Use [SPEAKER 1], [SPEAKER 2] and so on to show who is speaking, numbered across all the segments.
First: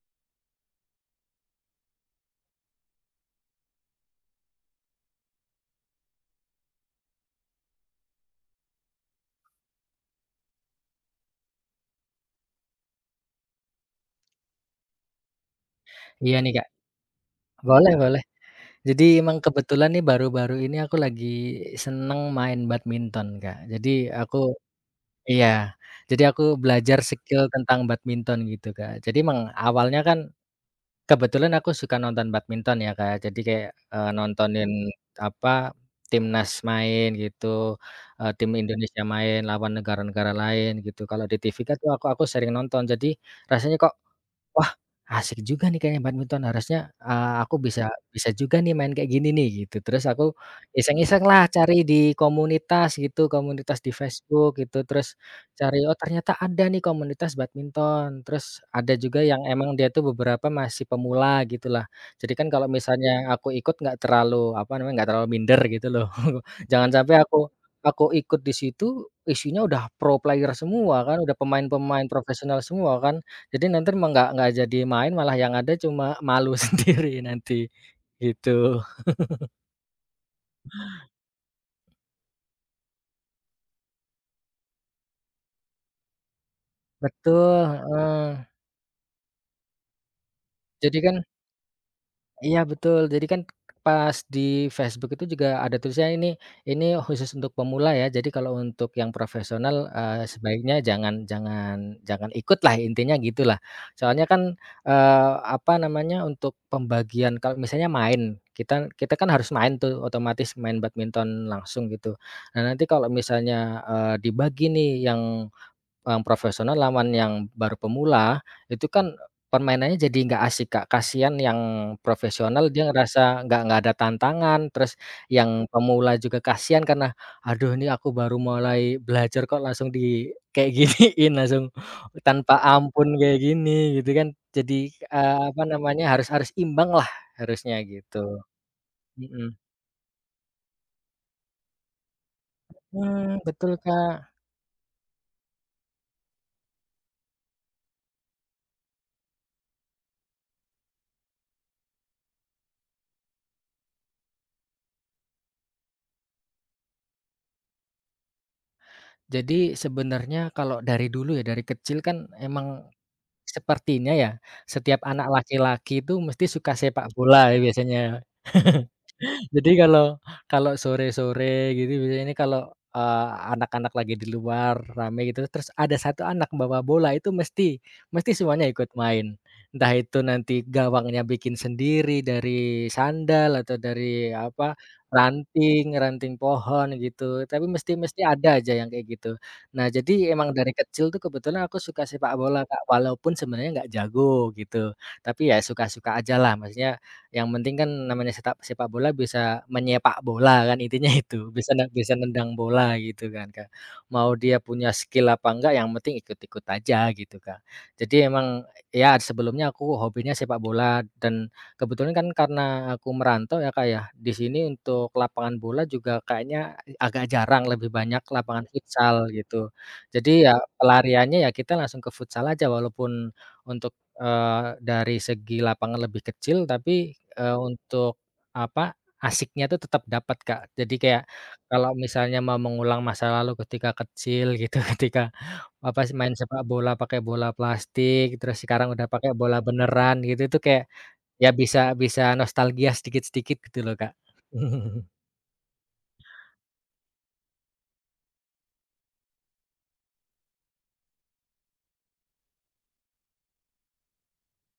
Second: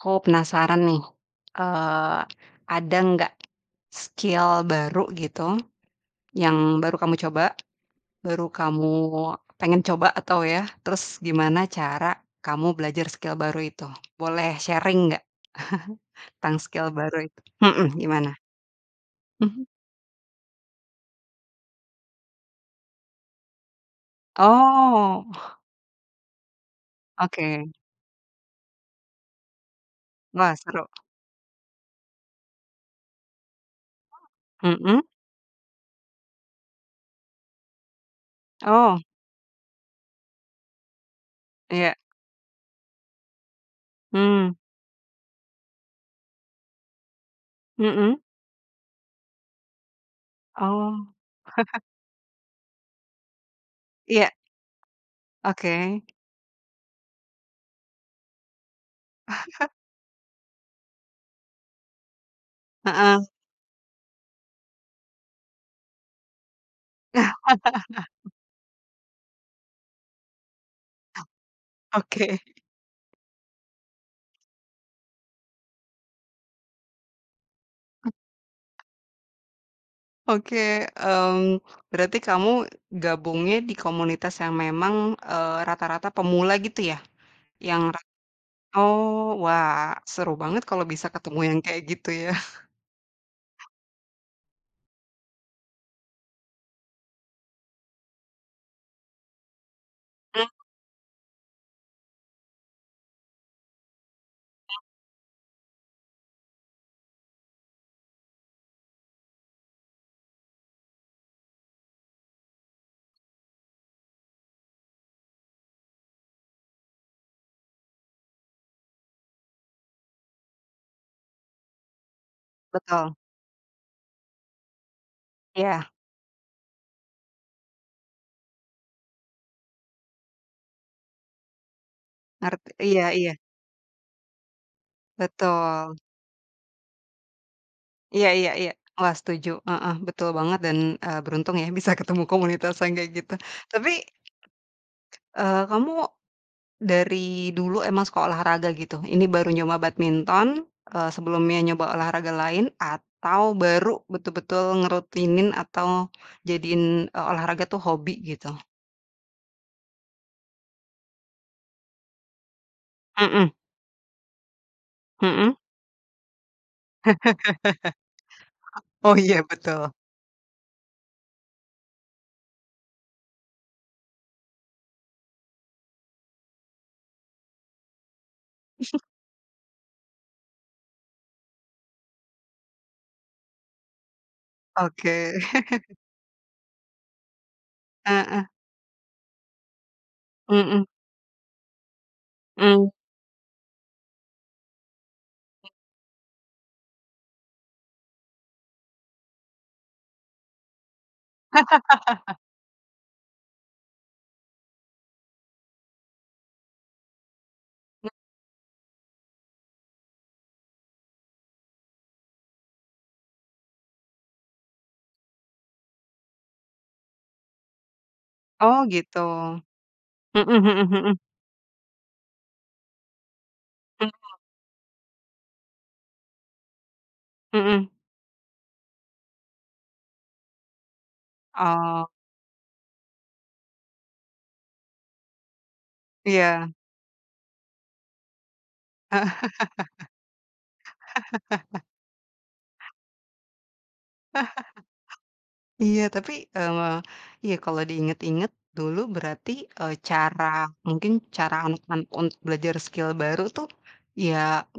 [SPEAKER 1] Aku penasaran nih, eee, ada nggak skill baru gitu yang baru kamu coba, baru kamu pengen coba atau ya, terus gimana cara kamu belajar skill baru itu? Boleh sharing nggak
[SPEAKER 2] Iya nih,
[SPEAKER 1] tentang
[SPEAKER 2] Kak.
[SPEAKER 1] skill baru itu? Mhm,
[SPEAKER 2] Boleh boleh.
[SPEAKER 1] gimana?
[SPEAKER 2] Jadi emang
[SPEAKER 1] Mhm.
[SPEAKER 2] kebetulan nih baru-baru ini aku lagi seneng main badminton, Kak. Jadi aku
[SPEAKER 1] Oh,
[SPEAKER 2] iya, jadi aku belajar skill
[SPEAKER 1] oke.
[SPEAKER 2] tentang badminton gitu, Kak. Jadi emang awalnya kan
[SPEAKER 1] Wah, seru.
[SPEAKER 2] kebetulan aku suka nonton badminton ya, Kak. Jadi kayak, nontonin
[SPEAKER 1] Mhm.
[SPEAKER 2] apa, timnas main gitu, tim
[SPEAKER 1] Oh,
[SPEAKER 2] Indonesia main lawan negara-negara lain gitu. Kalau di TV kan tuh
[SPEAKER 1] iya.
[SPEAKER 2] aku sering nonton. Jadi rasanya kok
[SPEAKER 1] Mmm,
[SPEAKER 2] wah, asik juga nih kayaknya badminton harusnya, aku bisa
[SPEAKER 1] mhm.
[SPEAKER 2] bisa juga nih main kayak gini nih gitu. Terus aku
[SPEAKER 1] Oh,
[SPEAKER 2] iseng-iseng lah cari di komunitas gitu, komunitas di
[SPEAKER 1] iya,
[SPEAKER 2] Facebook gitu, terus cari, oh
[SPEAKER 1] oke.
[SPEAKER 2] ternyata ada nih komunitas badminton, terus ada juga yang emang dia tuh beberapa masih pemula gitu lah. Jadi kan kalau
[SPEAKER 1] Heeh.
[SPEAKER 2] misalnya aku ikut nggak terlalu, apa namanya, nggak terlalu minder gitu loh. Jangan sampai aku aku ikut di situ isinya udah pro player semua kan, udah pemain-pemain
[SPEAKER 1] Oke.
[SPEAKER 2] profesional semua kan. Jadi nanti mah nggak jadi main, malah yang ada cuma malu sendiri nanti, gitu.
[SPEAKER 1] Oke, mmm, berarti kamu gabungnya di komunitas yang memang, rata-rata pemula gitu ya?
[SPEAKER 2] Betul,
[SPEAKER 1] Yang ra
[SPEAKER 2] heeh.
[SPEAKER 1] oh, wah seru banget kalau
[SPEAKER 2] Jadi
[SPEAKER 1] bisa
[SPEAKER 2] kan
[SPEAKER 1] ketemu yang kayak gitu ya.
[SPEAKER 2] Iya betul, jadi kan pas di Facebook itu juga ada tulisannya ini khusus untuk pemula ya, jadi kalau untuk yang profesional,
[SPEAKER 1] Mmm,
[SPEAKER 2] sebaiknya jangan jangan jangan ikut lah intinya gitulah. Soalnya kan, apa namanya, untuk pembagian kalau misalnya main, kita kita kan harus main tuh otomatis main badminton langsung gitu. Nah nanti kalau misalnya, dibagi nih yang profesional lawan yang baru pemula, itu kan permainannya jadi nggak asik, Kak. Kasihan yang profesional dia
[SPEAKER 1] betul,
[SPEAKER 2] ngerasa nggak ada tantangan, terus yang
[SPEAKER 1] iya,
[SPEAKER 2] pemula juga kasihan karena, "Aduh ini aku baru mulai belajar kok langsung di kayak giniin, langsung tanpa
[SPEAKER 1] ngerti iya
[SPEAKER 2] ampun
[SPEAKER 1] iya,
[SPEAKER 2] kayak gini," gitu kan. Jadi, apa
[SPEAKER 1] betul,
[SPEAKER 2] namanya, harus harus imbang lah harusnya
[SPEAKER 1] iya
[SPEAKER 2] gitu,
[SPEAKER 1] iya iya, wah setuju,
[SPEAKER 2] mhm.
[SPEAKER 1] heeh, betul banget dan, beruntung ya bisa ketemu komunitas yang kayak gitu.
[SPEAKER 2] Mmm, betul,
[SPEAKER 1] Tapi,
[SPEAKER 2] Kak.
[SPEAKER 1] kamu dari dulu emang suka olahraga gitu. Ini baru nyoba badminton, sebelumnya nyoba olahraga lain atau baru betul-betul ngerutinin atau jadiin, olahraga tuh hobi gitu.
[SPEAKER 2] Jadi sebenarnya kalau dari dulu ya, dari kecil kan emang
[SPEAKER 1] Mhm
[SPEAKER 2] sepertinya ya, setiap anak
[SPEAKER 1] mhm.
[SPEAKER 2] laki-laki itu mesti suka sepak bola ya biasanya.
[SPEAKER 1] Oh iya
[SPEAKER 2] Jadi
[SPEAKER 1] betul.
[SPEAKER 2] kalau kalau sore-sore gitu biasanya ini kalau, eee, anak-anak lagi di luar rame gitu terus ada satu anak bawa bola itu mesti mesti semuanya ikut main. Entah itu nanti gawangnya bikin sendiri dari sandal atau dari apa,
[SPEAKER 1] Oke.
[SPEAKER 2] ranting ranting pohon gitu tapi mesti mesti
[SPEAKER 1] Heeh.
[SPEAKER 2] ada aja yang kayak gitu. Nah jadi emang dari
[SPEAKER 1] Mhm
[SPEAKER 2] kecil tuh kebetulan aku suka sepak bola, Kak,
[SPEAKER 1] mhm.
[SPEAKER 2] walaupun sebenarnya nggak jago gitu tapi ya suka-suka ajalah maksudnya yang penting kan namanya sepak sepak bola bisa menyepak bola kan intinya itu, bisa bisa nendang bola gitu kan, Kak. Mau dia punya skill apa enggak yang penting ikut-ikut aja gitu, Kak. Jadi emang ya sebelumnya aku hobinya sepak bola dan kebetulan kan karena aku merantau ya, Kak, ya, di sini untuk lapangan bola juga kayaknya agak jarang, lebih banyak lapangan
[SPEAKER 1] Oh gitu.
[SPEAKER 2] futsal gitu. Jadi ya
[SPEAKER 1] Mhm mhm mhm.
[SPEAKER 2] pelariannya ya kita langsung ke futsal aja walaupun untuk
[SPEAKER 1] Mhm
[SPEAKER 2] Dari segi lapangan lebih kecil tapi,
[SPEAKER 1] mhm.
[SPEAKER 2] untuk apa, asyiknya tuh tetap dapat, Kak. Jadi kayak kalau
[SPEAKER 1] Oh,
[SPEAKER 2] misalnya mau mengulang masa lalu ketika kecil gitu, ketika apa sih, main sepak
[SPEAKER 1] iya.
[SPEAKER 2] bola pakai bola plastik, terus sekarang udah pakai bola beneran gitu, itu kayak ya bisa bisa nostalgia sedikit-sedikit gitu loh, Kak.
[SPEAKER 1] Iya, tapi, iya kalau diinget-inget dulu berarti, cara mungkin cara anak-anak untuk belajar skill baru tuh, ya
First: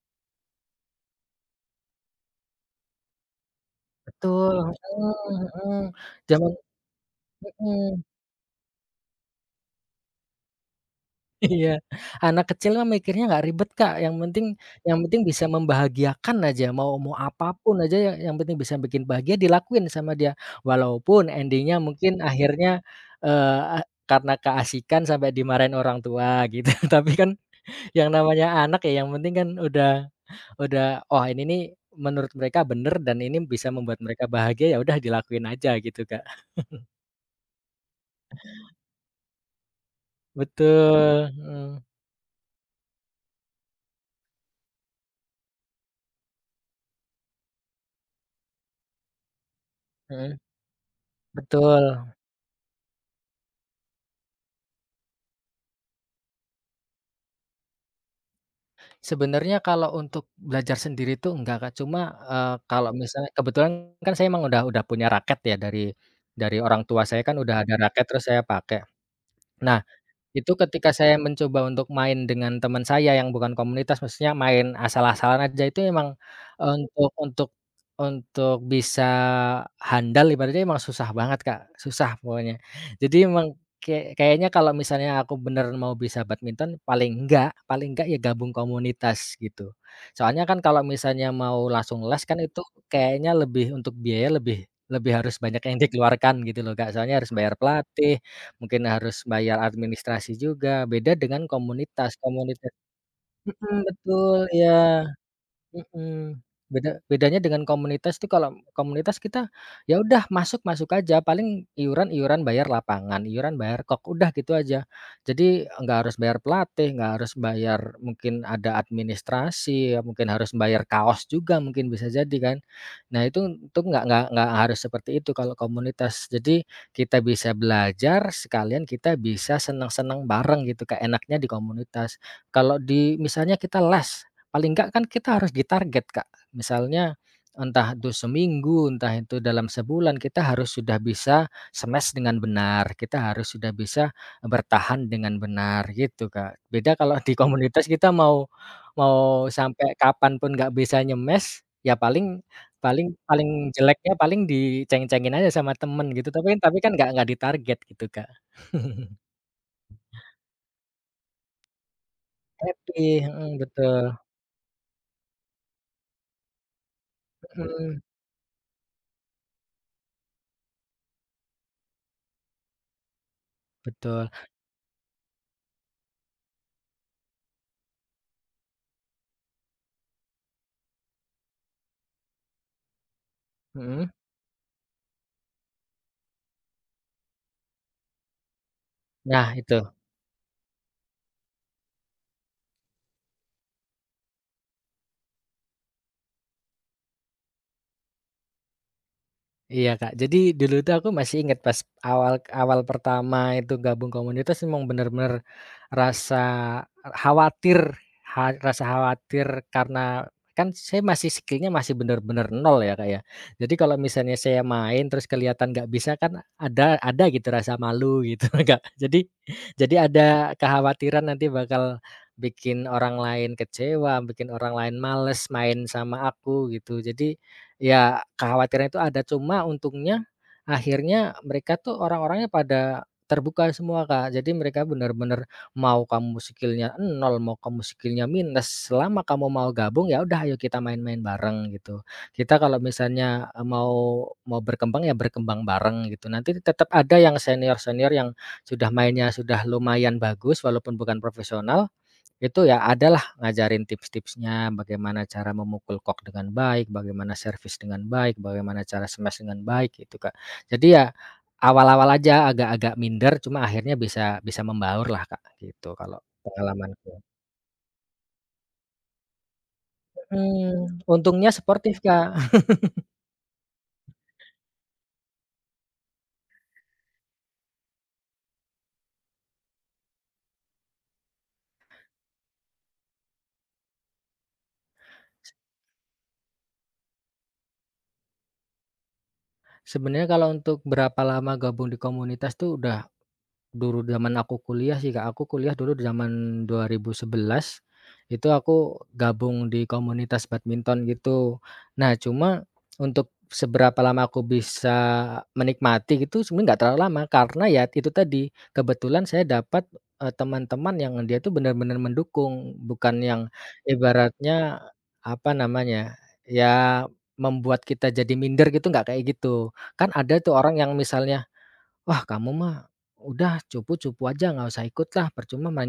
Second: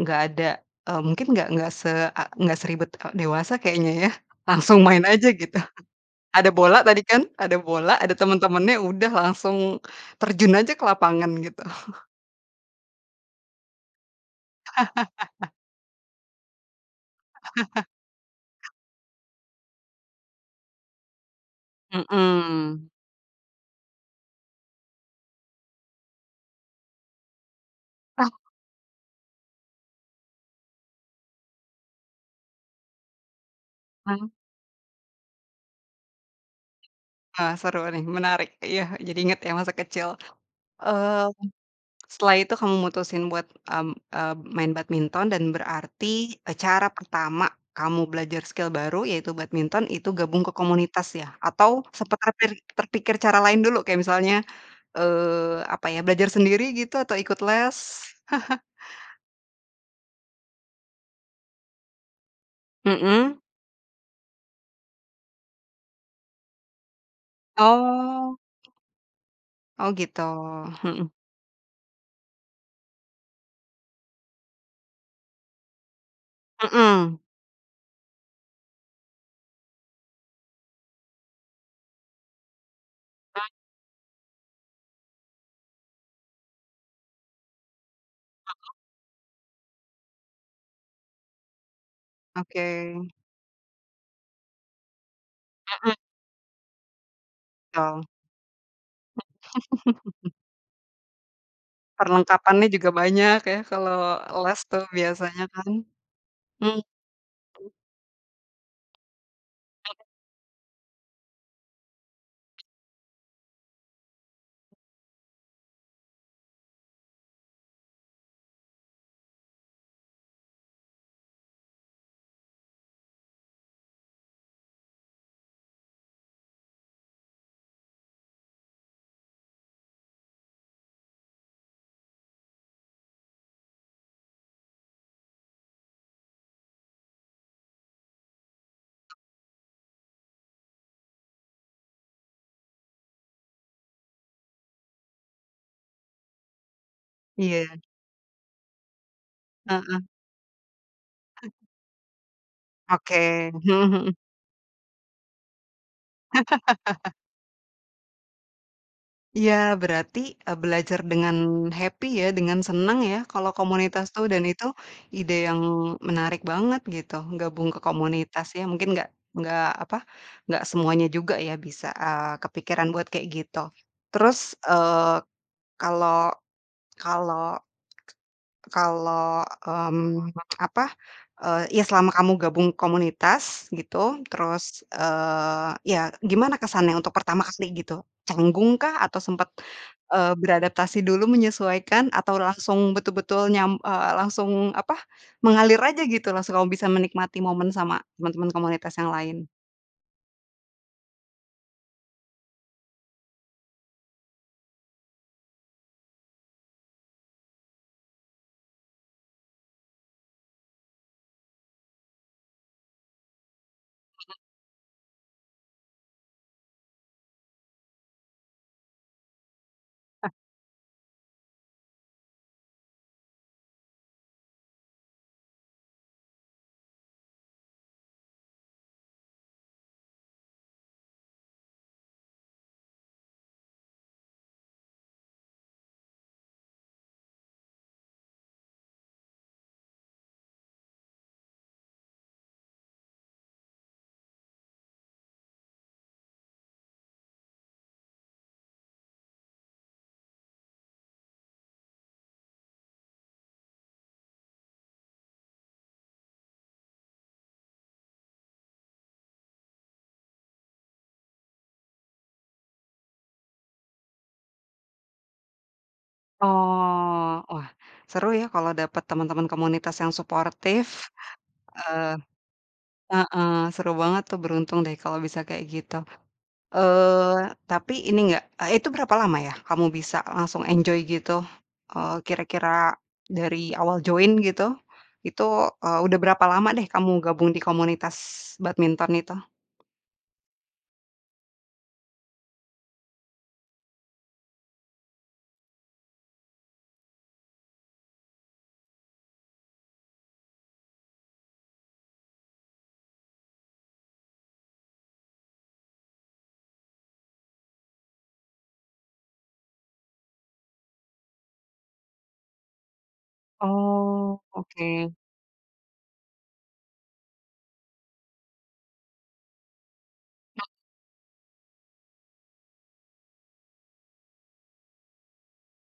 [SPEAKER 1] nggak ada, mungkin nggak se a nggak seribet, dewasa kayaknya ya,
[SPEAKER 2] Betul,
[SPEAKER 1] langsung main aja
[SPEAKER 2] heeh
[SPEAKER 1] gitu.
[SPEAKER 2] heeh,
[SPEAKER 1] Ada
[SPEAKER 2] zaman
[SPEAKER 1] bola tadi kan, ada bola,
[SPEAKER 2] mhm.
[SPEAKER 1] ada teman-temannya udah langsung terjun aja ke lapangan gitu.
[SPEAKER 2] Iya, anak kecil mah mikirnya nggak ribet, Kak, yang penting bisa membahagiakan aja, mau mau apapun aja yang penting bisa bikin bahagia dilakuin sama dia. Walaupun ending-nya mungkin akhirnya,
[SPEAKER 1] Mhm.
[SPEAKER 2] eee, a karena keasikan sampai dimarahin orang tua gitu, tapi kan yang
[SPEAKER 1] Ah
[SPEAKER 2] namanya anak ya yang penting kan udah, "Oh ini nih menurut mereka bener dan ini bisa membuat mereka
[SPEAKER 1] hah.
[SPEAKER 2] bahagia, ya udah dilakuin aja," gitu, Kak.
[SPEAKER 1] Wah seru nih, menarik. Iya, jadi inget ya masa kecil.
[SPEAKER 2] Betul, mhm,
[SPEAKER 1] Setelah itu kamu mutusin buat, main badminton dan berarti, cara pertama kamu belajar skill baru yaitu badminton itu
[SPEAKER 2] mhm,
[SPEAKER 1] gabung ke komunitas ya? Atau
[SPEAKER 2] betul.
[SPEAKER 1] sempat terpikir cara lain dulu kayak misalnya, apa ya, belajar sendiri gitu atau ikut les?
[SPEAKER 2] Sebenarnya kalau untuk belajar sendiri tuh enggak, Kak, cuma, kalau misalnya
[SPEAKER 1] Mhm.
[SPEAKER 2] kebetulan kan saya emang udah punya raket ya dari orang tua saya kan udah ada raket terus
[SPEAKER 1] Oh.
[SPEAKER 2] saya pakai. Nah,
[SPEAKER 1] Oh gitu.
[SPEAKER 2] itu ketika
[SPEAKER 1] Mhm.
[SPEAKER 2] saya mencoba untuk main dengan teman saya yang bukan komunitas, maksudnya main asal-asalan aja itu emang untuk
[SPEAKER 1] Mhm.
[SPEAKER 2] untuk untuk bisa handal ibaratnya emang susah banget, Kak, susah pokoknya. Jadi emang kayak kayaknya kalau misalnya aku beneran mau bisa badminton paling enggak ya gabung komunitas gitu. Soalnya kan kalau misalnya mau langsung les kan itu
[SPEAKER 1] Oke.
[SPEAKER 2] kayaknya lebih untuk biaya lebih lebih harus banyak yang
[SPEAKER 1] Mhm,
[SPEAKER 2] dikeluarkan gitu loh, Kak. Soalnya harus bayar
[SPEAKER 1] betul.
[SPEAKER 2] pelatih, mungkin harus bayar administrasi juga, beda dengan komunitas.
[SPEAKER 1] Perlengkapannya
[SPEAKER 2] Komunitas
[SPEAKER 1] juga banyak ya
[SPEAKER 2] mhm,
[SPEAKER 1] kalau
[SPEAKER 2] betul,
[SPEAKER 1] les tuh
[SPEAKER 2] iya.
[SPEAKER 1] biasanya kan.
[SPEAKER 2] Mhm,
[SPEAKER 1] Mmm,
[SPEAKER 2] bedanya dengan komunitas tuh kalau komunitas kita, ya udah masuk masuk aja paling iuran-iuran bayar lapangan, iuran bayar kok, udah gitu aja. Jadi nggak harus bayar pelatih, nggak harus bayar mungkin ada administrasi, ya mungkin harus bayar kaos juga mungkin bisa jadi kan. Nah itu nggak harus seperti itu kalau komunitas. Jadi kita bisa belajar sekalian kita bisa senang-senang bareng gitu, keenaknya di komunitas. Kalau di misalnya kita les paling nggak kan kita harus ditarget, Kak. Misalnya entah itu seminggu, entah itu dalam sebulan, kita harus sudah bisa smash dengan benar, kita harus sudah bisa bertahan dengan benar, gitu, Kak. Beda kalau di
[SPEAKER 1] iya.
[SPEAKER 2] komunitas kita mau mau sampai
[SPEAKER 1] Heeh.
[SPEAKER 2] kapan pun nggak bisa nyemes, ya paling paling paling
[SPEAKER 1] Oke.
[SPEAKER 2] jeleknya paling diceng-cengin aja sama temen gitu, tapi kan nggak ditarget gitu, Kak.
[SPEAKER 1] Iya, berarti, belajar dengan happy ya, dengan senang
[SPEAKER 2] Happy,
[SPEAKER 1] ya,
[SPEAKER 2] mhm,
[SPEAKER 1] kalau
[SPEAKER 2] betul,
[SPEAKER 1] komunitas tuh dan itu ide yang menarik banget gitu, gabung ke
[SPEAKER 2] mhm,
[SPEAKER 1] komunitas ya, mungkin nggak apa, nggak semuanya juga ya bisa, kepikiran buat kayak gitu.
[SPEAKER 2] betul,
[SPEAKER 1] Terus, eee, kalau kalau kalau, apa, ya selama kamu gabung komunitas
[SPEAKER 2] mhm,
[SPEAKER 1] gitu, terus, ya gimana kesannya untuk pertama kali gitu? Canggung kah atau sempet,
[SPEAKER 2] nah itu.
[SPEAKER 1] beradaptasi dulu menyesuaikan atau langsung betul-betul langsung apa, mengalir aja gitu, langsung kamu bisa menikmati momen sama teman-teman komunitas yang lain?
[SPEAKER 2] Iya, Kak. Jadi dulu tuh aku masih ingat pas awal awal pertama itu gabung komunitas memang benar-benar rasa khawatir ha rasa khawatir karena kan saya masih skillnya masih benar-benar nol ya, Kak, ya. Jadi kalau misalnya saya main terus kelihatan nggak bisa kan ada gitu rasa malu gitu, Kak. Jadi ada kekhawatiran nanti bakal bikin orang lain kecewa, bikin orang lain males main sama aku gitu. Jadi ya, kekhawatiran itu ada, cuma untungnya akhirnya mereka tuh orang-orangnya pada terbuka semua, Kak. Jadi mereka benar-benar mau kamu skillnya nol, mau kamu skillnya minus, selama kamu mau gabung, ya udah ayo kita main-main bareng gitu. Kita kalau misalnya, mau mau berkembang, ya berkembang bareng gitu. Nanti tetap ada yang senior-senior yang sudah mainnya sudah lumayan bagus walaupun bukan profesional itu ya adalah ngajarin tips-tipsnya, bagaimana cara memukul kok dengan baik, bagaimana servis dengan baik, bagaimana cara smash dengan baik gitu, Kak. Jadi ya awal-awal aja agak-agak minder cuma akhirnya bisa bisa membaur lah Kak, gitu kalau pengalamanku.
[SPEAKER 1] Oh, wah seru ya kalau dapat teman-teman komunitas yang
[SPEAKER 2] Mhm,
[SPEAKER 1] suportif,
[SPEAKER 2] untungnya sportif,
[SPEAKER 1] eee
[SPEAKER 2] Kak.
[SPEAKER 1] heeh, seru banget tuh beruntung deh kalau bisa kayak gitu. Tapi ini enggak. Itu berapa lama ya kamu bisa langsung enjoy gitu? Kira-kira dari awal join gitu, itu, udah berapa lama deh kamu gabung di komunitas badminton itu?
[SPEAKER 2] Sebenarnya kalau untuk berapa lama gabung di komunitas tuh udah dulu zaman aku kuliah sih, Kak, aku kuliah dulu di zaman 2011, itu aku gabung di komunitas badminton gitu. Nah, cuma untuk seberapa lama aku bisa menikmati gitu sebenarnya nggak terlalu lama, karena ya itu tadi, kebetulan saya dapat, teman-teman yang dia tuh benar-benar mendukung, bukan yang
[SPEAKER 1] Oh,
[SPEAKER 2] ibaratnya,
[SPEAKER 1] oke.
[SPEAKER 2] apa namanya, ya membuat kita jadi minder gitu, nggak kayak gitu. Kan ada tuh orang yang misalnya wah kamu mah, udah cupu-cupu aja nggak usah ikut lah percuma mah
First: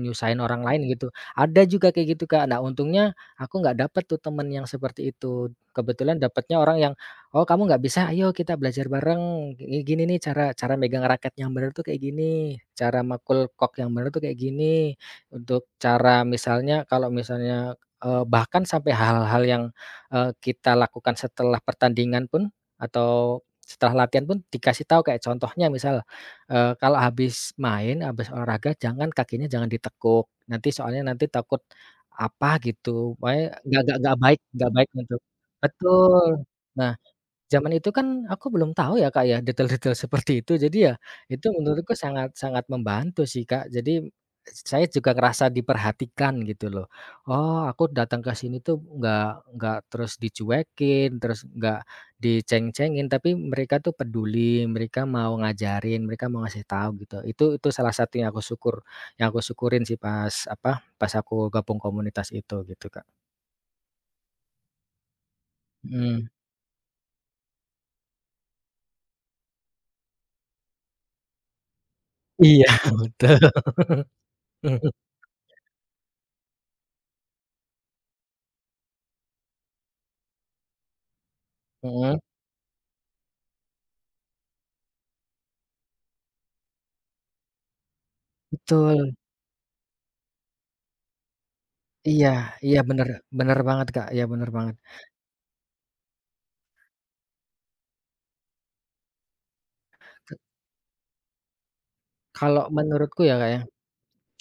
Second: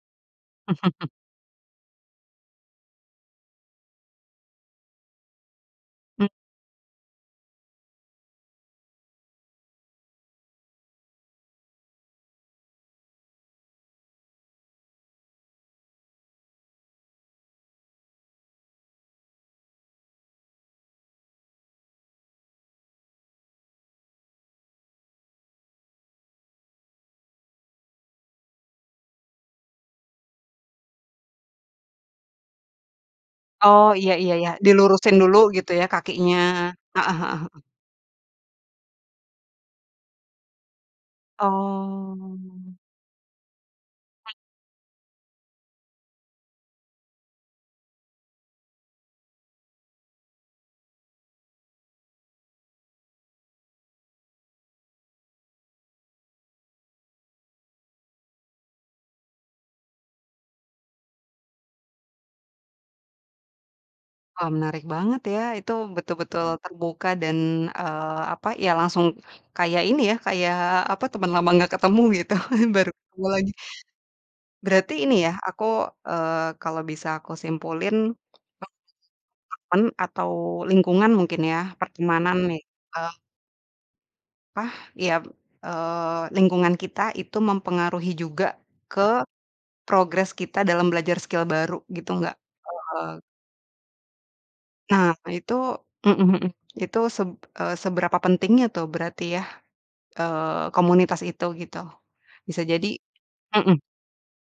[SPEAKER 2] orang lain gitu. Ada juga kayak gitu, Kak, nah untungnya aku nggak dapet tuh temen yang seperti itu. Kebetulan
[SPEAKER 1] Mmm,
[SPEAKER 2] dapatnya orang yang, "Oh kamu nggak bisa ayo kita belajar bareng, gini nih cara cara megang raket yang bener tuh kayak gini, cara makul kok yang bener tuh kayak gini." Untuk cara misalnya kalau misalnya, bahkan sampai hal-hal yang, kita lakukan setelah pertandingan pun atau setelah latihan pun dikasih tahu kayak contohnya misal, kalau habis main, habis olahraga jangan kakinya jangan ditekuk, nanti soalnya nanti takut apa gitu, pokoknya nggak
[SPEAKER 1] oh,
[SPEAKER 2] nggak
[SPEAKER 1] iya
[SPEAKER 2] nggak
[SPEAKER 1] iya
[SPEAKER 2] baik
[SPEAKER 1] iya, dilurusin
[SPEAKER 2] untuk
[SPEAKER 1] dulu gitu ya
[SPEAKER 2] betul.
[SPEAKER 1] kakinya.
[SPEAKER 2] Nah
[SPEAKER 1] Heeh heeh heeh.
[SPEAKER 2] zaman itu kan aku belum tahu ya, Kak, ya, detail-detail seperti itu. Jadi ya, itu menurutku sangat
[SPEAKER 1] Oh.
[SPEAKER 2] sangat membantu sih, Kak. Jadi, saya juga ngerasa diperhatikan gitu loh. Oh, aku datang ke sini tuh nggak terus dicuekin, terus nggak diceng-cengin, tapi mereka tuh peduli, mereka mau ngajarin, mereka mau ngasih tahu gitu. Itu salah satu yang aku syukur yang aku syukurin sih pas apa, pas aku gabung komunitas itu gitu, Kak.
[SPEAKER 1] Wah, menarik banget ya. Itu
[SPEAKER 2] Mhm.
[SPEAKER 1] betul-betul, Mhm, terbuka dan, apa ya, langsung kayak ini ya, kayak apa, teman lama nggak ketemu gitu,
[SPEAKER 2] Iya,
[SPEAKER 1] baru ketemu
[SPEAKER 2] betul.
[SPEAKER 1] lagi. Berarti ini ya, aku, eee, kalau bisa aku simpulin, teman atau lingkungan mungkin ya,
[SPEAKER 2] Mhm.
[SPEAKER 1] pertemanan, Mhm, nih, eee, apa, ya, lingkungan kita itu mempengaruhi juga
[SPEAKER 2] Betul,
[SPEAKER 1] ke progres kita dalam belajar skill baru gitu
[SPEAKER 2] iya
[SPEAKER 1] nggak?
[SPEAKER 2] iya, bener
[SPEAKER 1] Eee,
[SPEAKER 2] bener banget, Kak, iya bener banget.
[SPEAKER 1] nah itu mhm mhm. Itu seberapa pentingnya tuh berarti ya?
[SPEAKER 2] Ke
[SPEAKER 1] Komunitas itu gitu. Bisa
[SPEAKER 2] Kalau
[SPEAKER 1] jadi
[SPEAKER 2] menurutku ya, Kak, ya,
[SPEAKER 1] mhm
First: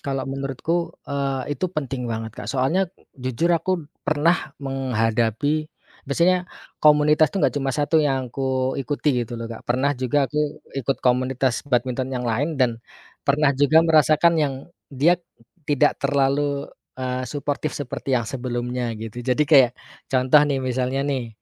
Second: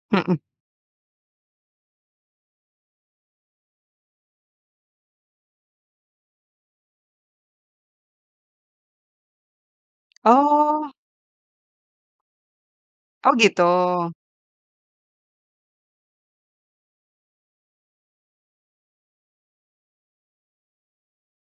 [SPEAKER 2] kalau
[SPEAKER 1] mhm.
[SPEAKER 2] menurutku, itu penting banget, Kak. Soalnya jujur aku pernah menghadapi biasanya komunitas tuh nggak cuma satu yang aku ikuti gitu loh, Kak. Pernah juga aku
[SPEAKER 1] Oh
[SPEAKER 2] ikut komunitas badminton yang lain dan
[SPEAKER 1] oh
[SPEAKER 2] pernah
[SPEAKER 1] gitu.
[SPEAKER 2] juga merasakan yang dia tidak terlalu, suportif seperti yang sebelumnya gitu. Jadi kayak contoh nih misalnya nih,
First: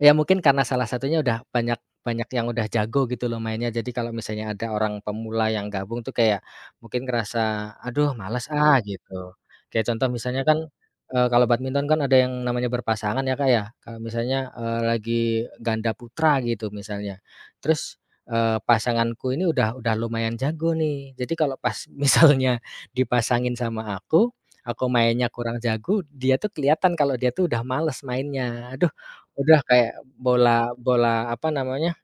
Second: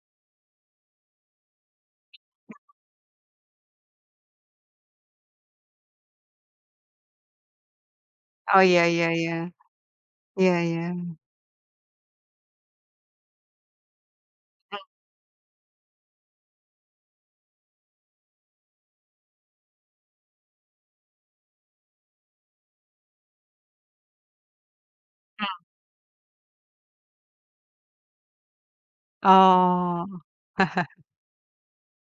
[SPEAKER 2] ya mungkin karena salah satunya udah banyak banyak yang udah jago gitu loh mainnya. Jadi kalau misalnya ada orang pemula yang gabung tuh kayak mungkin ngerasa, "Aduh males
[SPEAKER 1] Oh
[SPEAKER 2] ah,"
[SPEAKER 1] iya iya
[SPEAKER 2] gitu.
[SPEAKER 1] iya.
[SPEAKER 2] Kayak contoh misalnya
[SPEAKER 1] Iya
[SPEAKER 2] kan,
[SPEAKER 1] iya.
[SPEAKER 2] kalau badminton kan ada yang namanya berpasangan ya, Kak, ya. Kalau misalnya, lagi ganda putra gitu misalnya. Terus, pasanganku ini udah lumayan jago nih. Jadi kalau pas misalnya dipasangin sama aku mainnya kurang jago, dia tuh kelihatan kalau dia tuh udah males mainnya. Aduh, udah kayak
[SPEAKER 1] Oh.
[SPEAKER 2] bola bola apa namanya,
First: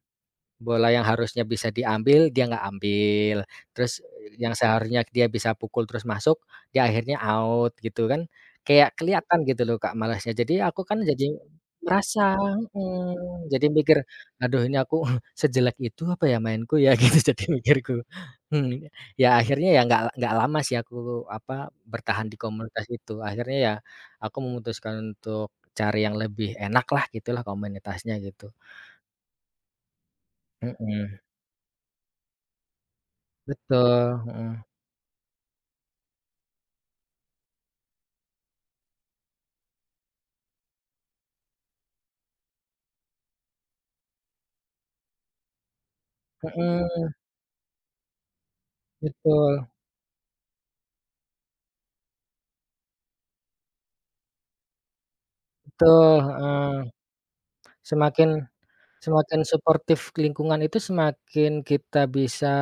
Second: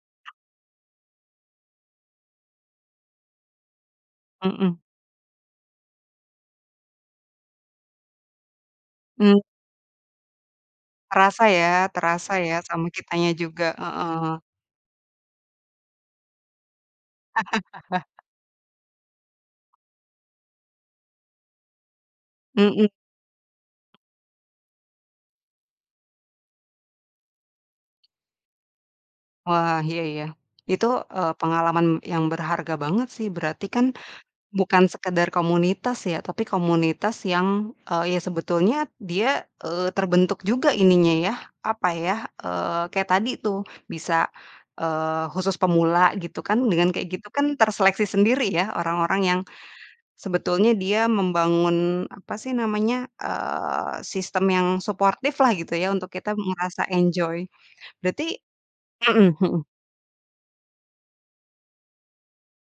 [SPEAKER 2] bola yang harusnya bisa diambil, dia nggak ambil. Terus yang
[SPEAKER 1] Mhm.
[SPEAKER 2] seharusnya dia bisa pukul terus masuk, dia akhirnya out gitu kan. Kayak
[SPEAKER 1] Mmm,
[SPEAKER 2] kelihatan gitu loh, Kak, malasnya. Jadi aku kan jadi
[SPEAKER 1] terasa ya terasa
[SPEAKER 2] merasa
[SPEAKER 1] ya sama kitanya
[SPEAKER 2] mhm,
[SPEAKER 1] juga,
[SPEAKER 2] jadi mikir,
[SPEAKER 1] heeh.
[SPEAKER 2] "Aduh ini aku sejelek itu apa ya mainku ya?" Gitu jadi mikirku. Mhm, ya akhirnya ya nggak lama sih aku apa, bertahan di komunitas
[SPEAKER 1] Mhm.
[SPEAKER 2] itu. Akhirnya ya aku memutuskan untuk cari yang lebih enaklah gitulah komunitasnya gitu.
[SPEAKER 1] Wah, iya iya. Itu,
[SPEAKER 2] Mhm.
[SPEAKER 1] pengalaman yang berharga banget sih berarti kan
[SPEAKER 2] Betul, mhm,
[SPEAKER 1] Bukan sekedar komunitas ya, tapi komunitas yang, ya sebetulnya dia, terbentuk juga ininya ya, apa ya, kayak tadi tuh bisa, khusus pemula gitu kan, dengan kayak
[SPEAKER 2] mhm,
[SPEAKER 1] gitu kan terseleksi sendiri ya orang-orang yang
[SPEAKER 2] betul
[SPEAKER 1] sebetulnya dia membangun apa sih namanya, sistem yang suportif lah gitu ya untuk
[SPEAKER 2] betul,
[SPEAKER 1] kita
[SPEAKER 2] heeh,
[SPEAKER 1] merasa enjoy. Berarti
[SPEAKER 2] semakin
[SPEAKER 1] mhm
[SPEAKER 2] semakin
[SPEAKER 1] mhm,
[SPEAKER 2] suportif lingkungan itu semakin kita bisa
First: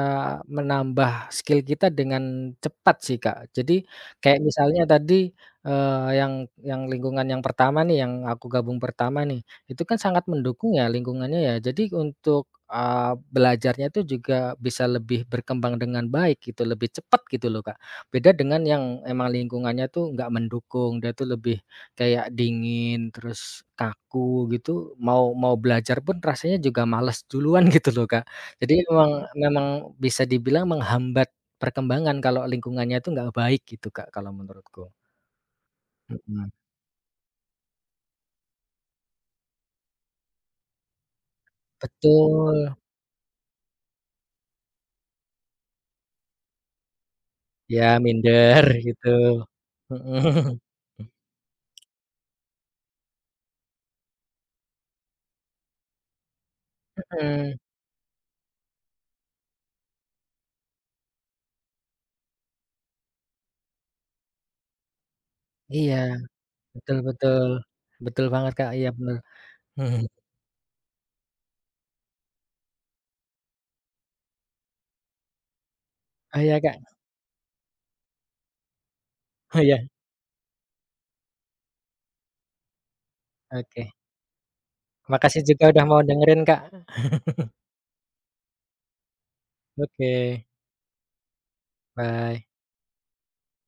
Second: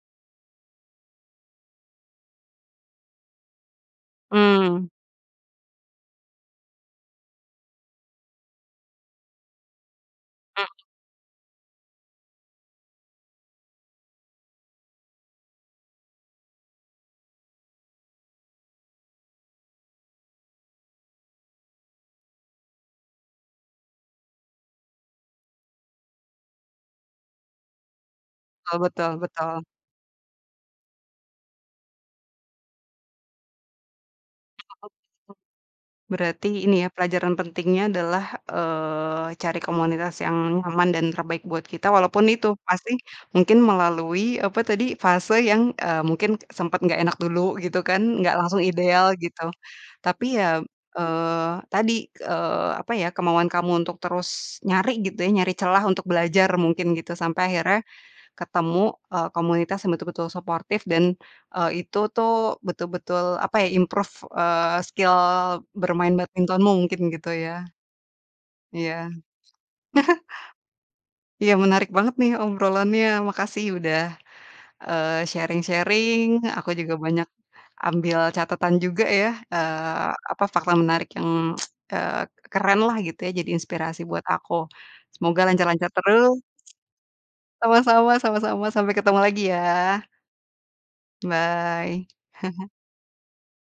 [SPEAKER 2] menambah skill kita dengan cepat sih, Kak. Jadi kayak misalnya
[SPEAKER 1] mmm,
[SPEAKER 2] tadi, yang lingkungan yang pertama nih, yang aku gabung pertama nih, itu kan sangat
[SPEAKER 1] mhm,
[SPEAKER 2] mendukung ya lingkungannya ya. Jadi untuk, belajarnya itu juga bisa lebih berkembang dengan baik gitu, lebih cepat gitu loh, Kak. Beda dengan yang emang lingkungannya tuh nggak mendukung, dia tuh lebih kayak dingin, terus kaku gitu, mau mau belajar pun rasanya juga males duluan gitu loh, Kak. Jadi
[SPEAKER 1] betul
[SPEAKER 2] memang
[SPEAKER 1] betul betul.
[SPEAKER 2] memang bisa dibilang menghambat perkembangan kalau lingkungannya itu nggak baik gitu, Kak, kalau menurutku.
[SPEAKER 1] Berarti
[SPEAKER 2] Mhm,
[SPEAKER 1] ini ya, pelajaran pentingnya adalah, cari komunitas yang nyaman dan terbaik buat kita, walaupun itu
[SPEAKER 2] betul,
[SPEAKER 1] pasti mungkin melalui, apa tadi, fase yang, mungkin sempat nggak enak dulu gitu
[SPEAKER 2] ya
[SPEAKER 1] kan, nggak langsung
[SPEAKER 2] minder
[SPEAKER 1] ideal
[SPEAKER 2] gitu.
[SPEAKER 1] gitu. Tapi ya,
[SPEAKER 2] Mhm,
[SPEAKER 1] tadi, apa ya, kemauan kamu untuk terus nyari gitu ya, nyari celah untuk belajar mungkin gitu, sampai
[SPEAKER 2] mhm,
[SPEAKER 1] akhirnya, ketemu, komunitas yang betul-betul suportif dan, itu tuh betul-betul apa ya, improve, skill
[SPEAKER 2] iya,
[SPEAKER 1] bermain badmintonmu
[SPEAKER 2] betul
[SPEAKER 1] mungkin gitu
[SPEAKER 2] betul.
[SPEAKER 1] ya.
[SPEAKER 2] Betul banget, Kak, iya
[SPEAKER 1] Iya.
[SPEAKER 2] benar. Mhm,
[SPEAKER 1] Iya menarik banget nih obrolannya, makasih udah, sharing-sharing,
[SPEAKER 2] oh iya,
[SPEAKER 1] aku
[SPEAKER 2] Kak,
[SPEAKER 1] juga banyak ambil catatan juga ya,
[SPEAKER 2] oh iya,
[SPEAKER 1] apa, fakta menarik yang, eh, keren lah gitu ya, jadi
[SPEAKER 2] oke.
[SPEAKER 1] inspirasi buat aku. Semoga
[SPEAKER 2] Makasih juga udah
[SPEAKER 1] lancar-lancar
[SPEAKER 2] mau
[SPEAKER 1] terus
[SPEAKER 2] dengerin, Kak.
[SPEAKER 1] sama-sama, sampai ketemu lagi ya.
[SPEAKER 2] Oke,
[SPEAKER 1] Bye.
[SPEAKER 2] bye.